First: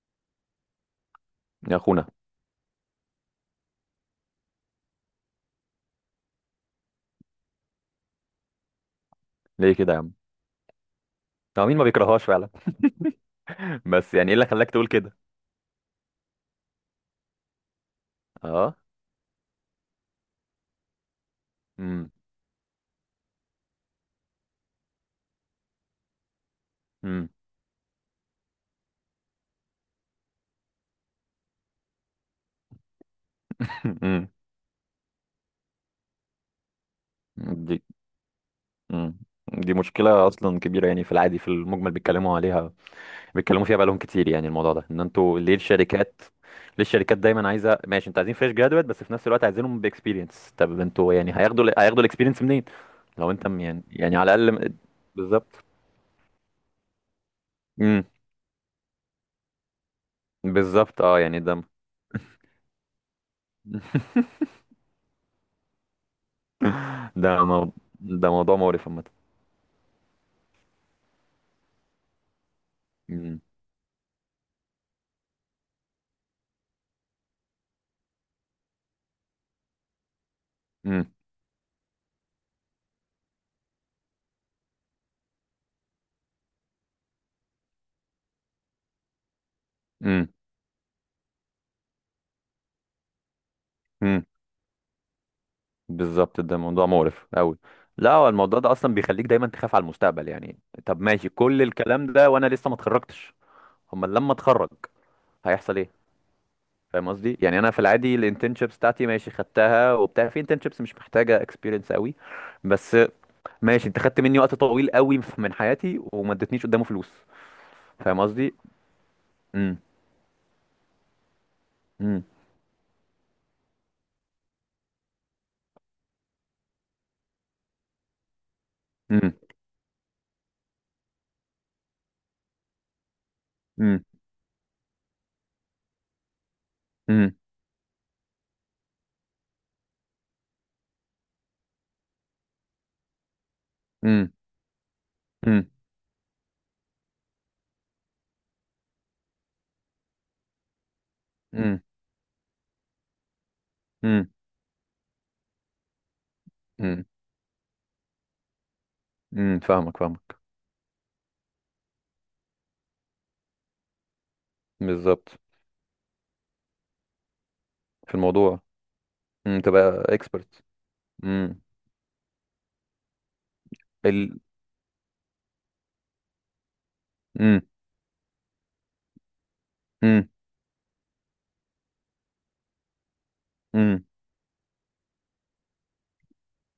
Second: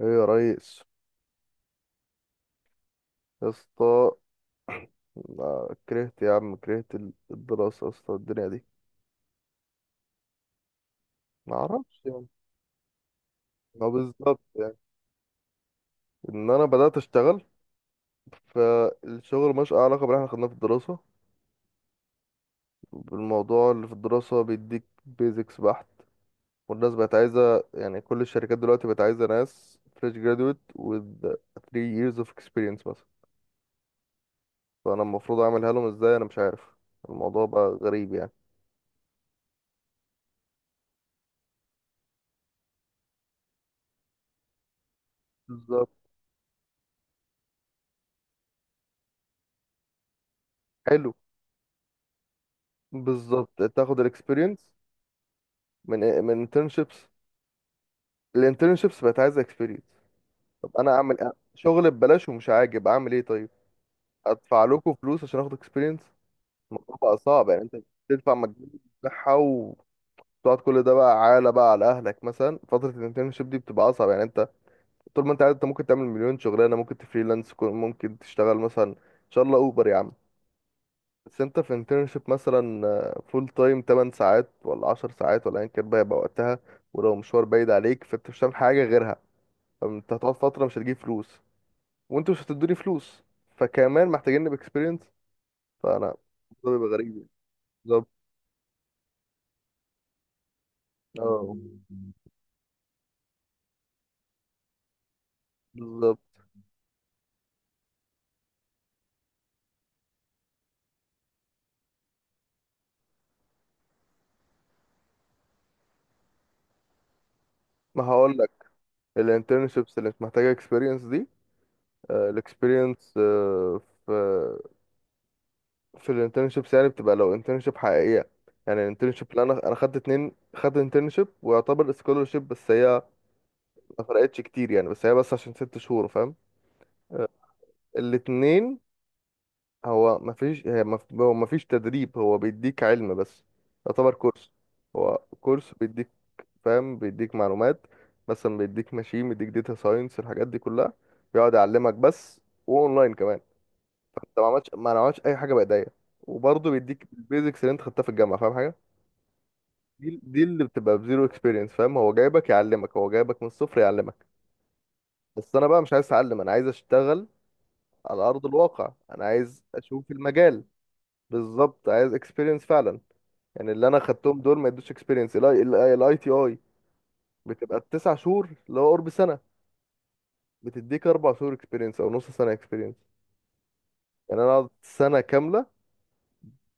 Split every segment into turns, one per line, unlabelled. ايه يا ريس،
يا اخونا.
يا اسطى. أنا كرهت يا عم، كرهت الدراسة يا اسطى، الدنيا دي.
ليه كده يا عم؟
ما
هو مين ما
اعرفش
بيكرههاش
يعني.
فعلا؟
ما
بس يعني ايه
بالظبط
اللي خلاك
يعني،
تقول كده؟
ان انا بدأت اشتغل.
اه.
فالشغل مش علاقة باللي احنا خدناه في الدراسة.
امم.
الموضوع اللي في الدراسة بيديك بيزكس بحت. والناس بقت
امم.
عايزة، يعني كل الشركات دلوقتي بقت عايزة ناس فريش جرادويت with 3 years of experience مثلا.
امم.
فانا المفروض اعملها لهم ازاي؟ انا مش عارف. الموضوع بقى
دي
غريب يعني.
امم دي مشكلة أصلا كبيرة، يعني في العادي في المجمل بيتكلموا عليها، بيتكلموا فيها بقالهم كتير. يعني الموضوع ده إن أنتوا ليه
بالظبط.
الشركات، ليه الشركات دايما عايزة. ماشي، أنتوا عايزين فريش جرادويت بس في نفس الوقت عايزينهم بإكسبيرينس، طب
حلو،
أنتوا يعني هياخدوا هياخدوا الإكسبيرينس منين؟ لو أنت
بالظبط
يعني
تاخد
على الأقل،
الاكسبيرينس
بالظبط.
من إيه، من internships.
امم.
الانترنشيبس بقت عايزه اكسبيرينس. طب انا
بالظبط، أه
اعمل إيه؟
يعني ده.
شغل ببلاش ومش عاجب، اعمل ايه طيب؟ ادفع لكم فلوس عشان اخد اكسبيرينس؟ الموضوع بقى
ده
صعب يعني،
مو...
انت
ده
بتدفع
موضوع
مجهود
مقرف عامة.
بتاعها وتقعد. كل ده بقى عالة بقى على اهلك. مثلا فتره
مم.
الانترنشيب دي بتبقى اصعب يعني، انت طول ما انت قاعد انت ممكن تعمل مليون شغلانه، ممكن تفريلانس ممكن تشتغل مثلا ان شاء الله اوبر يا عم.
مم.
بس انت في انترنشيب مثلا فول تايم 8 ساعات ولا 10 ساعات ولا ايا كان بقى يبقى وقتها. ولو مشوار بعيد عليك فانت مش هتعمل حاجه غيرها. انت
مم.
هتقعد فترة مش هتجيب فلوس. وانتوا مش هتدوني فلوس. فكمان
مم.
محتاجيني بإكسبيرينس. فأنا
بالظبط، ده
الموضوع
موضوع
بيبقى غريب
مقرف
يعني.
قوي.
بالظبط.
لا هو الموضوع ده اصلا بيخليك دايما تخاف على المستقبل. يعني طب ماشي
اه
كل الكلام ده وانا لسه ما اتخرجتش، امال لما اتخرج هيحصل ايه؟
بالظبط.
فاهم قصدي، يعني انا في العادي الانترنشيبس بتاعتي ماشي خدتها وبتاع، في انترنشيبس مش محتاجه اكسبيرينس قوي بس. ماشي، انت خدت مني وقت طويل قوي من حياتي وما ادتنيش قدامه فلوس،
ما
فاهم
هقول لك،
قصدي. امم.
الانترنشيبس اللي انت محتاجه اكسبيرينس دي،
امم.
الاكسبيرينس في في الانترنشيبس يعني بتبقى لو انترنشيب حقيقيه. يعني الانترنشيب
امم.
اللي انا خدت اتنين، خدت انترنشيب ويعتبر سكولرشيب بس هي
امم.
ما فرقتش كتير يعني. بس هي بس عشان 6 شهور فاهم. آه، الاتنين. هو مفيش تدريب. هو بيديك علم بس، يعتبر
امم.
كورس. هو
امم.
كورس بيديك، فاهم، بيديك معلومات. مثلا بيديك ماشين، بيديك داتا ساينس، الحاجات دي كلها بيقعد
امم.
يعلمك بس. واونلاين كمان. انت ما عملتش اي حاجه بايديا. وبرضه
امم.
بيديك البيزكس اللي انت خدتها في الجامعه فاهم حاجه.
امم، فاهمك
دي
فاهمك.
دي اللي بتبقى بزيرو اكسبيرينس. فاهم، هو جايبك يعلمك، هو جايبك من الصفر يعلمك.
بالظبط
بس انا بقى مش عايز اتعلم، انا عايز اشتغل
في
على ارض
الموضوع.
الواقع. انا
امم،
عايز
تبقى
اشوف
اكسبرت.
المجال.
امم.
بالظبط، عايز اكسبيرينس فعلا. يعني اللي انا
ال
خدتهم دول ما يدوش اكسبيرينس. الاي تي اي
امم.
بتبقى التسع شهور اللي هو قرب سنه،
امم.
بتديك 4 شهور اكسبيرينس او نص سنه اكسبيرينس.
امم.
يعني انا قعدت سنه كامله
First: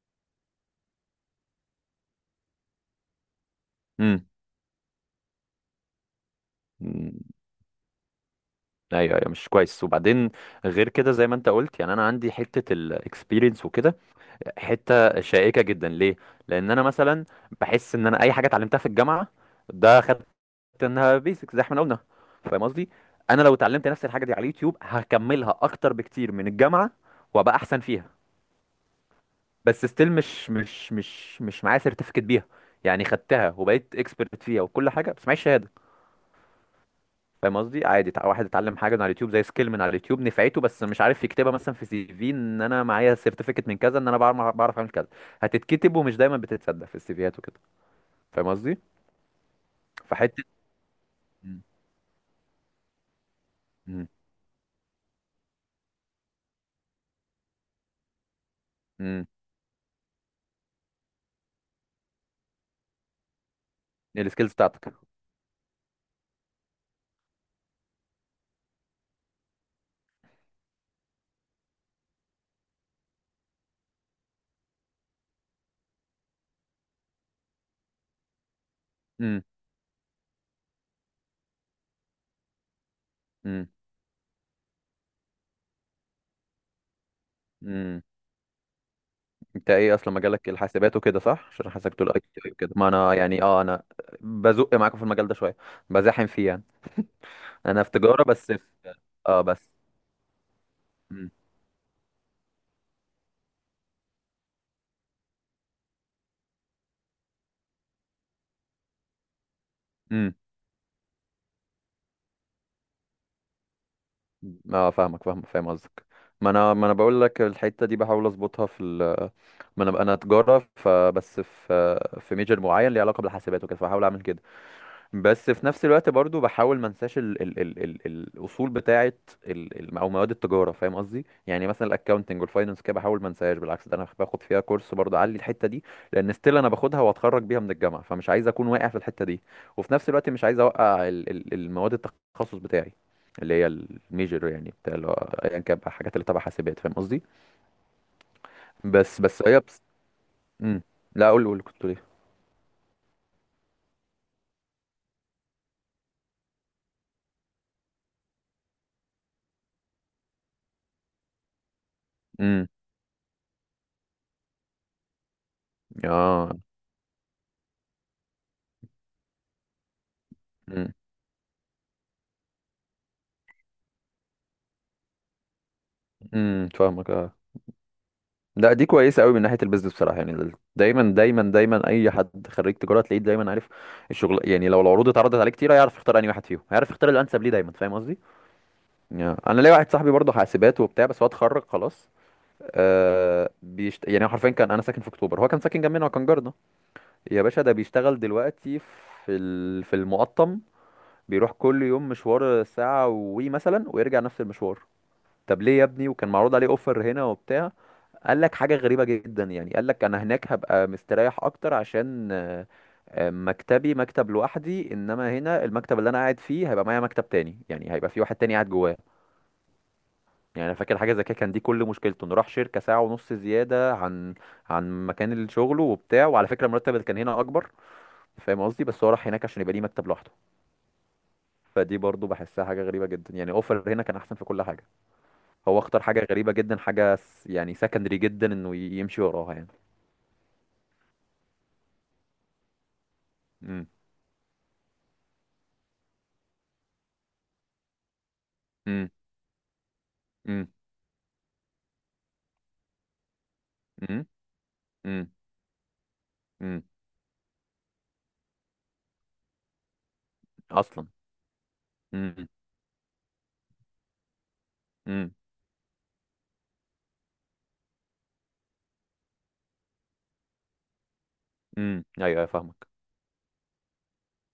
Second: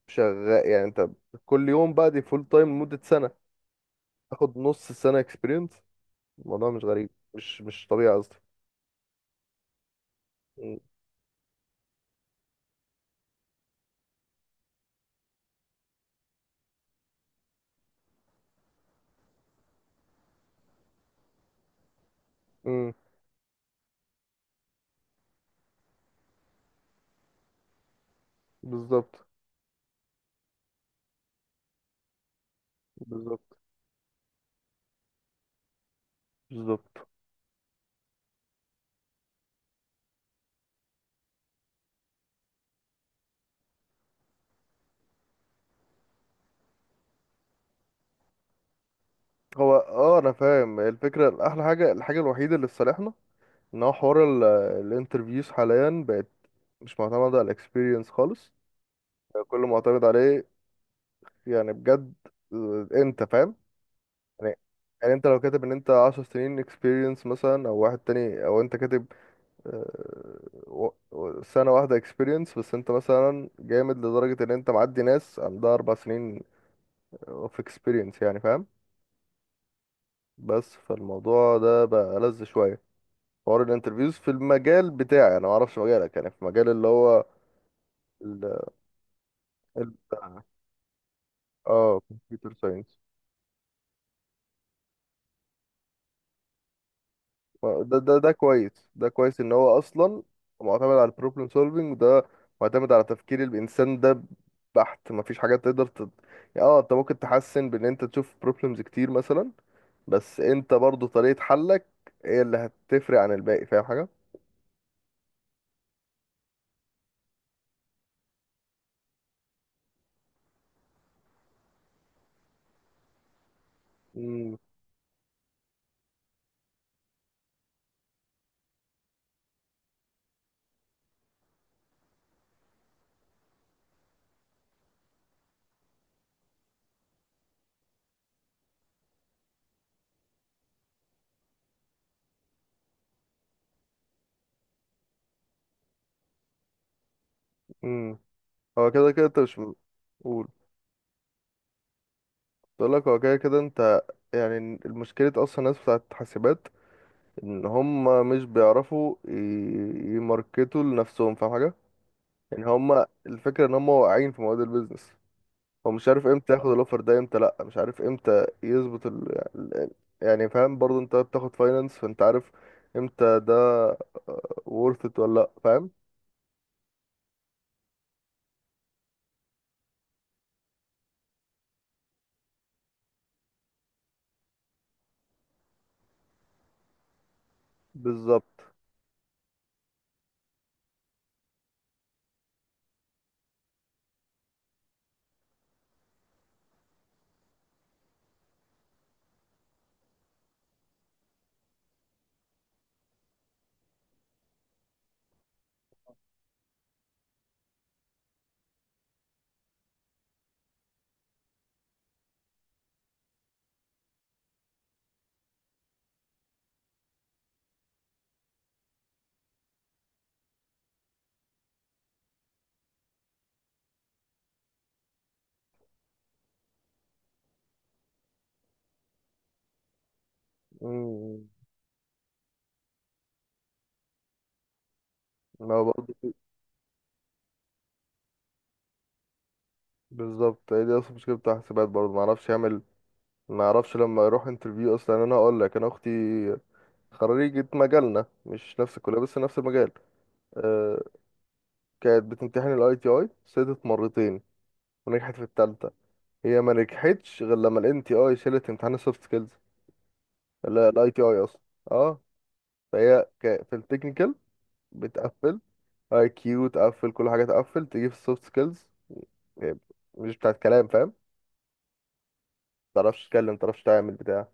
شغال، يعني انت كل يوم بقى دي فول تايم لمده سنه، تاخد نص سنه اكسبيرينس. الموضوع مش غريب،
امم،
مش طبيعي قصدي.
ايوه ايوه مش كويس. وبعدين
م-
غير كده زي ما انت قلت، يعني انا عندي حته الاكسبيرينس وكده، حته شائكه جدا. ليه؟ لان انا مثلا بحس ان انا اي حاجه اتعلمتها في الجامعه، ده خدت، انها بيسكس زي ما احنا قلنا، فاهم قصدي.
م،
انا لو اتعلمت نفس الحاجه دي على اليوتيوب هكملها اكتر بكتير من الجامعه وابقى احسن فيها،
بالظبط.
بس ستيل مش معايا سيرتيفيكت بيها، يعني
بالظبط.
خدتها وبقيت اكسبرت فيها وكل حاجه بس معيش شهاده،
بالظبط.
فاهم قصدي. عادي واحد اتعلم حاجه من على اليوتيوب، زي سكيل من على اليوتيوب نفعته بس مش عارف يكتبها مثلا في سي في، ان انا معايا سيرتيفيكت من كذا ان انا بعرف اعمل كذا، هتتكتب ومش دايما بتتصدق في السي فيات وكده، فاهم قصدي.
هو اه انا
فحته.
فاهم الفكره.
مم.
احلى حاجه، الحاجه الوحيده اللي في صالحنا ان هو
مم.
حوار الانترفيوز حاليا بقت مش معتمده على الاكسبيرينس خالص.
مم.
كله معتمد عليه يعني بجد. انت فاهم.
السكيلز
يعني
بتاعتك.
يعني انت لو كاتب ان انت 10 سنين اكسبيرينس مثلا، او واحد تاني، او انت كاتب آه، سنة واحدة اكسبيرينس، بس انت مثلا جامد لدرجة ان انت معدي ناس عندها 4 سنين اوف اكسبيرينس يعني فاهم.
مم.
بس فالموضوع ده بقى لذ شوية. حوار
مم.
الانترفيوز في المجال بتاعي، انا معرفش مجالك. يعني في مجال اللي هو
مم.
ال
انت
ال
ايه اصلا مجالك، الحاسبات وكده صح؟ عشان حاسسك
اه
تقول اي تي
كمبيوتر
وكده. ما
ساينس.
انا يعني اه انا بزق معاكم في المجال ده شويه، بزاحم فيه يعني. انا في
ده ده
تجاره
ده
بس في.
كويس ده كويس
اه
ان
بس.
هو اصلا معتمد على
امم.
البروبلم سولفينج ده، معتمد على تفكير الانسان ده بحت. مفيش حاجه تقدر يعني اه انت ممكن تحسن بان انت تشوف بروبلمز كتير مثلا،
امم.
بس انت برضو طريقه حلك هي اللي هتفرق عن الباقي، فاهم حاجه.
اه فاهمك فاهم فاهم قصدك. ما انا بقول لك الحته دي بحاول اظبطها ما انا انا تجاره فبس في في ميجر معين ليه علاقه بالحاسبات وكده، فبحاول اعمل كده.
امم
بس في نفس الوقت برضو بحاول ما انساش ال الاصول بتاعه، ال ال او مواد التجاره، فاهم قصدي. يعني مثلا الاكاونتنج والفاينانس كده بحاول ما انساهاش، بالعكس ده انا باخد فيها كورس برضو اعلي الحته دي، لان ستيل انا باخدها واتخرج بيها من الجامعه، فمش عايز اكون واقع في الحته دي، وفي نفس الوقت مش عايز اوقع ال ال المواد التخصص بتاعي، اللي هي الميجر يعني بتاع اللي هو ايا كان بقى الحاجات اللي تبع حاسبات، فاهم قصدي.
امم هو كده
بس
كده انت
بس
مش،
هي بس...
قول.
مم. لا قول قول كنت ليه.
بقول لك هو كده كده انت يعني المشكله اصلا الناس بتاعت حاسبات، ان هم مش بيعرفوا يماركتوا لنفسهم، فاهم حاجه. يعني
امم.
هما الفكرة ان هما واقعين في مواد البيزنس. هو مش عارف
اه.
امتى ياخد الاوفر ده، امتى لا. مش عارف امتى يظبط يعني فاهم
امم.
برضه انت بتاخد فاينانس فانت عارف امتى ده worth it ولا لا فاهم.
فاهمك آه. لا دي كويسه قوي من ناحيه البيزنس بصراحه، يعني دايما دايما دايما اي حد خريج تجاره تلاقيه دايما عارف الشغل. يعني لو العروض اتعرضت عليه كتير هيعرف يختار انهي واحد فيهم، هيعرف يختار الانسب ليه دايما، فاهم قصدي.
بالظبط.
يعني انا ليا واحد صاحبي برضه حاسبات وبتاع بس هو اتخرج خلاص. آه يعني هو حرفيا كان، انا ساكن في اكتوبر هو كان ساكن جنبنا وكان جارنا، يا باشا ده بيشتغل دلوقتي في المقطم، بيروح كل يوم مشوار ساعه وي مثلا ويرجع نفس المشوار. طب ليه يا ابني وكان معروض عليه اوفر هنا وبتاع؟ قال لك حاجة غريبة جدا، يعني قال لك انا هناك هبقى مستريح اكتر عشان آه، آه، مكتبي مكتب لوحدي، انما هنا المكتب اللي انا قاعد فيه هيبقى معايا مكتب تاني، يعني هيبقى في واحد تاني قاعد جواه. يعني انا فاكر حاجة زي كده كان، دي كل مشكلته انه راح شركة ساعة ونص زيادة عن عن مكان شغله وبتاع، وعلى فكرة المرتب اللي كان هنا اكبر، فاهم قصدي، بس هو راح هناك عشان يبقى ليه مكتب لوحده.
امم
فدي برضو بحسها حاجة غريبة جدا، يعني اوفر هنا كان احسن في كل حاجة، هو
ما
اختار حاجة
برضه
غريبة جدا، حاجة يعني سكندري جدا انه يمشي وراها يعني.
بالظبط، هي دي اصلا مشكلة بتاع حسابات برضه. ما اعرفش يعمل، ما
امم.
اعرفش لما يروح انترفيو اصلا. يعني انا هقول لك، انا اختي خريجة مجالنا، مش نفس
امم.
الكلية بس نفس المجال.
امم.
أه. كانت بتمتحن الاي تي اي، سقطت
امم.
مرتين
امم.
ونجحت في التالتة. هي ما
امم
نجحتش غير لما الان تي اي شالت امتحان السوفت سكيلز.
اصلا.
الاي تي اي اصلا. اه.
امم.
فهي في التكنيكال
امم.
بتقفل، اي كيو تقفل، كل حاجه تقفل، تيجي في السوفت سكيلز مش بتاعت كلام فاهم.
امم، ايوه أيوة، فاهمك.
متعرفش تتكلم، متعرفش تعمل بتاع.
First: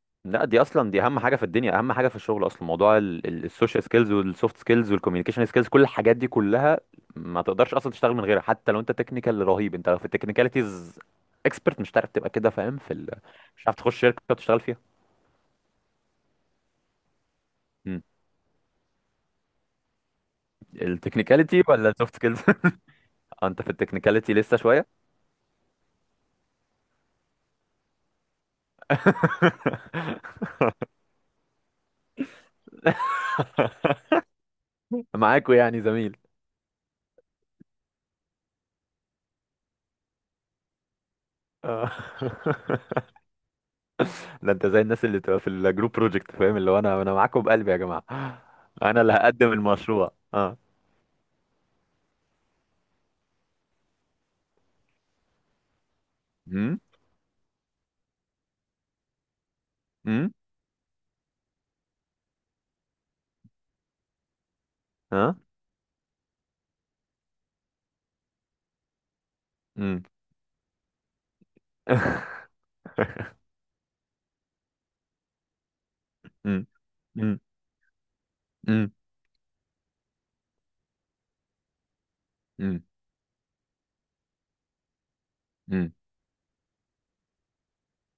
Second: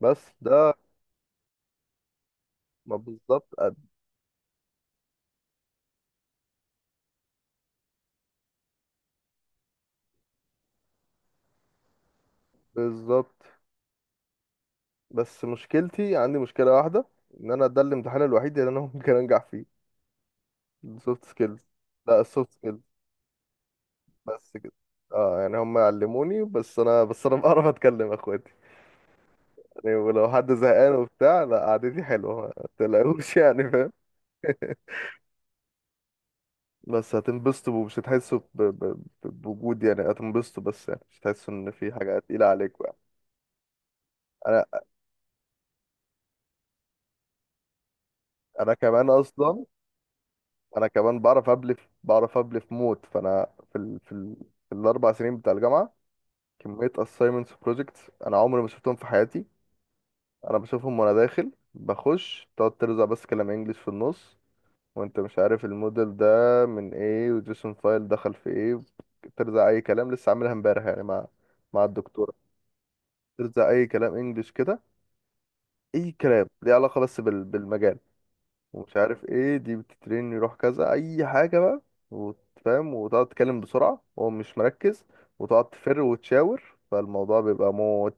بس
لا دي
ده
اصلا دي اهم حاجه في الدنيا، اهم حاجه في الشغل اصلا،
ما
موضوع
بالظبط
السوشيال
قد-
سكيلز والسوفت سكيلز والكوميونيكيشن سكيلز، كل الحاجات دي كلها ما تقدرش اصلا تشتغل من غيرها. حتى لو انت تكنيكال رهيب، انت لو في التكنيكاليتيز اكسبرت مش هتعرف تبقى كده، فاهم
بالظبط.
مش هتعرف تخش شركه وتشتغل فيها.
بس مشكلتي، عندي مشكله واحده، ان انا ده
امم،
الامتحان الوحيد اللي انا ممكن انجح فيه. السوفت سكيلز.
التكنيكاليتي ولا السوفت
لا،
سكيلز؟
السوفت سكيلز.
انت في التكنيكاليتي
بس
لسه
كده.
شويه.
اه يعني هم علموني بس انا بعرف اتكلم يا اخويا. يعني ولو حد زهقان وبتاع، لا قعدتي حلوة ما تلاقوش يعني فاهم.
معاكوا يعني زميل.
بس هتنبسطوا ومش هتحسوا بوجود. يعني هتنبسطوا بس، يعني مش هتحسوا ان
آه.
في حاجة تقيلة عليكم يعني.
ده
انا
انت زي الناس اللي تبقى في الجروب بروجكت، فاهم اللي هو انا معاكم بقلبي يا جماعه،
انا
انا
كمان
اللي هقدم
اصلا،
المشروع. اه.
انا كمان بعرف ابلف، بعرف ابلف موت. فانا في في الاربع سنين بتاع الجامعة،
امم.
كمية assignments و projects انا عمري ما شفتهم في حياتي.
امم.
انا بشوفهم وانا داخل بخش تقعد ترزع بس كلام انجليش في النص، وانت
اه.
مش عارف الموديل ده من ايه وجيسون فايل دخل في ايه. ترزع اي
امم.
كلام لسه عاملها امبارح يعني مع الدكتورة. ترزع اي كلام انجلش كده، اي كلام
امم.
ليه علاقة بس
امم.
بالمجال.
امم.
ومش عارف ايه دي بتترين يروح كذا اي حاجة بقى،
امم.
وتفهم وتقعد تتكلم بسرعة وهو مش مركز، وتقعد
امم.
تفر وتشاور. فالموضوع بيبقى موت.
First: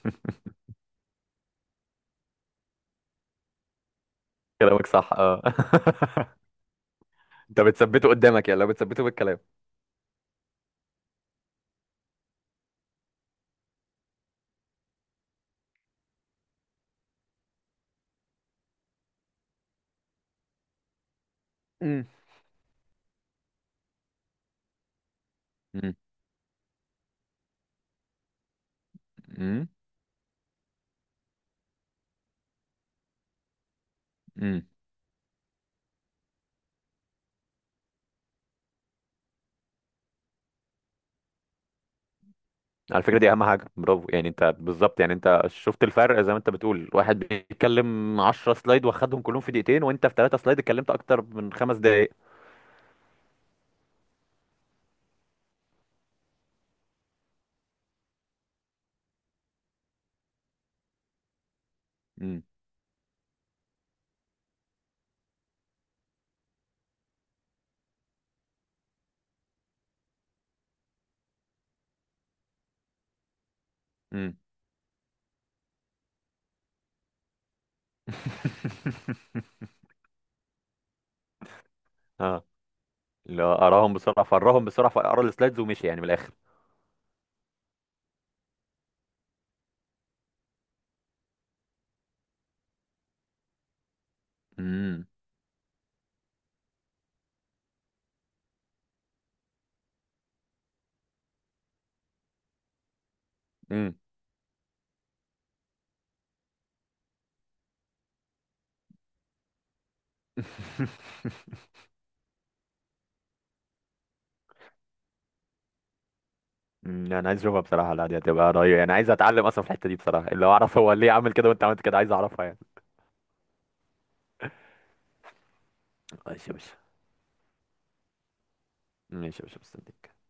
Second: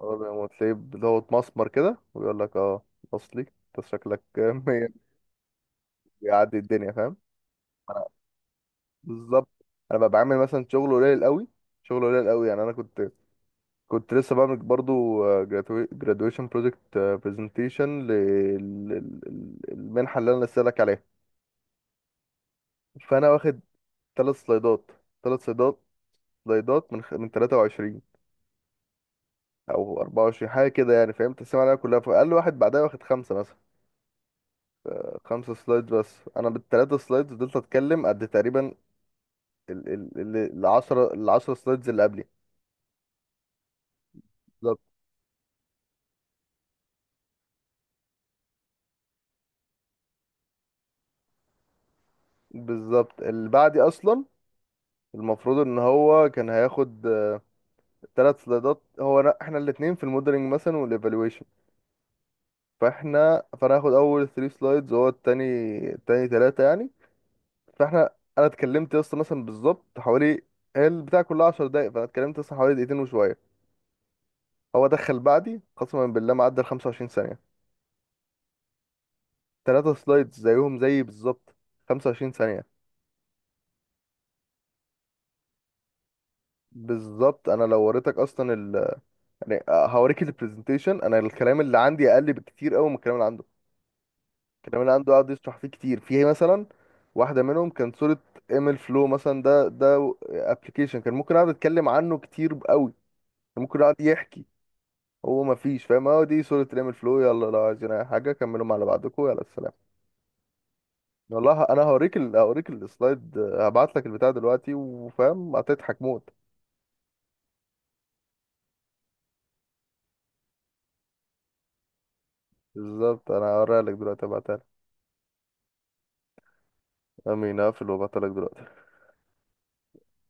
الموضوع بيبقى موت، تلاقيه اللي هو اتمسمر كده ويقول لك اه، اصلي انت شكلك
كلامك
مية.
صح اه.
بيعدي الدنيا فاهم.
انت بتثبته قدامك، يعني لو بتثبته بالكلام.
بالظبط. انا ببقى بعمل مثلا شغل قليل قوي، شغل قليل قوي. يعني انا كنت لسه بعمل برضو gradua- graduation project presentation للمنحه اللي انا لسه لك عليها.
امم.
فانا واخد ثلاث سلايدات، ثلاث سلايدات
امم.
سلايدات من من 23
امم.
او 24 حاجه كده. يعني فاهم تقسيم عليها كلها. فقال لي واحد بعدها واخد خمسه مثلا،
امم.
خمسه سلايد، بس انا بالثلاثه سلايدز فضلت اتكلم قد تقريبا ال ال ال 10 ال 10 سلايدز اللي قبلي.
على فكره دي اهم حاجه، برافو، يعني انت
بالظبط.
بالظبط، يعني انت شفت الفرق زي ما انت بتقول، واحد بيتكلم 10 سلايد واخدهم كلهم في دقيقتين، وانت في 3 سلايد اتكلمت اكتر من 5 دقائق.
بالظبط اللي بعدي اصلا، المفروض ان هو كان هياخد ثلاث سلايدات. هو أنا احنا الاثنين في الموديلنج مثلا والايفالويشن. فانا هاخد اول 3 سلايدز وهو التاني، التاني ثلاثه يعني. فاحنا انا اتكلمت يا اسطى مثلا بالظبط حوالي، هي البتاع كلها 10 دقايق، فانا اتكلمت يا اسطى حوالي دقيقتين وشويه.
امم.
هو دخل بعدي قسما بالله معدى ال 25 ثانيه. ثلاثه سلايدز زيهم زيي بالظبط، 25
اه،
ثانيه.
اللي هو اراهم بسرعه فراهم بسرعه فقرا السلايدز ومشي يعني من الاخر.
بالظبط. انا لو وريتك اصلا يعني هوريك البرزنتيشن، انا الكلام اللي عندي اقل بكتير قوي من الكلام اللي عنده. الكلام اللي
امم.
عنده قعد يشرح فيه كتير. فيه مثلا واحدة منهم كان صورة ايميل فلو مثلا. ده ابلكيشن كان ممكن اقعد اتكلم عنه كتير قوي، كان ممكن اقعد
امم.
يحكي. هو ما فيش، فاهم، هو دي صورة ايميل فلو، يلا لو عايزين اي حاجة كملوا مع بعضكم، يلا السلام. والله انا هوريك هوريك السلايد، هبعت لك البتاع دلوقتي وفاهم هتضحك موت.
أمم، انا عايز اشوفها بصراحه، لا دي هتبقى رهيبه يعني، عايز اتعلم اصلا في الحته دي بصراحه، اللي هو اعرف هو ليه عمل كده وانت عملت كده، عايز اعرفها يعني.
بالظبط، انا هوريها لك دلوقتي، هبعتها لك.
ماشي يا باشا.
امين، هقفل وابعتها لك دلوقتي.
ماشي يا باشا مستنيك.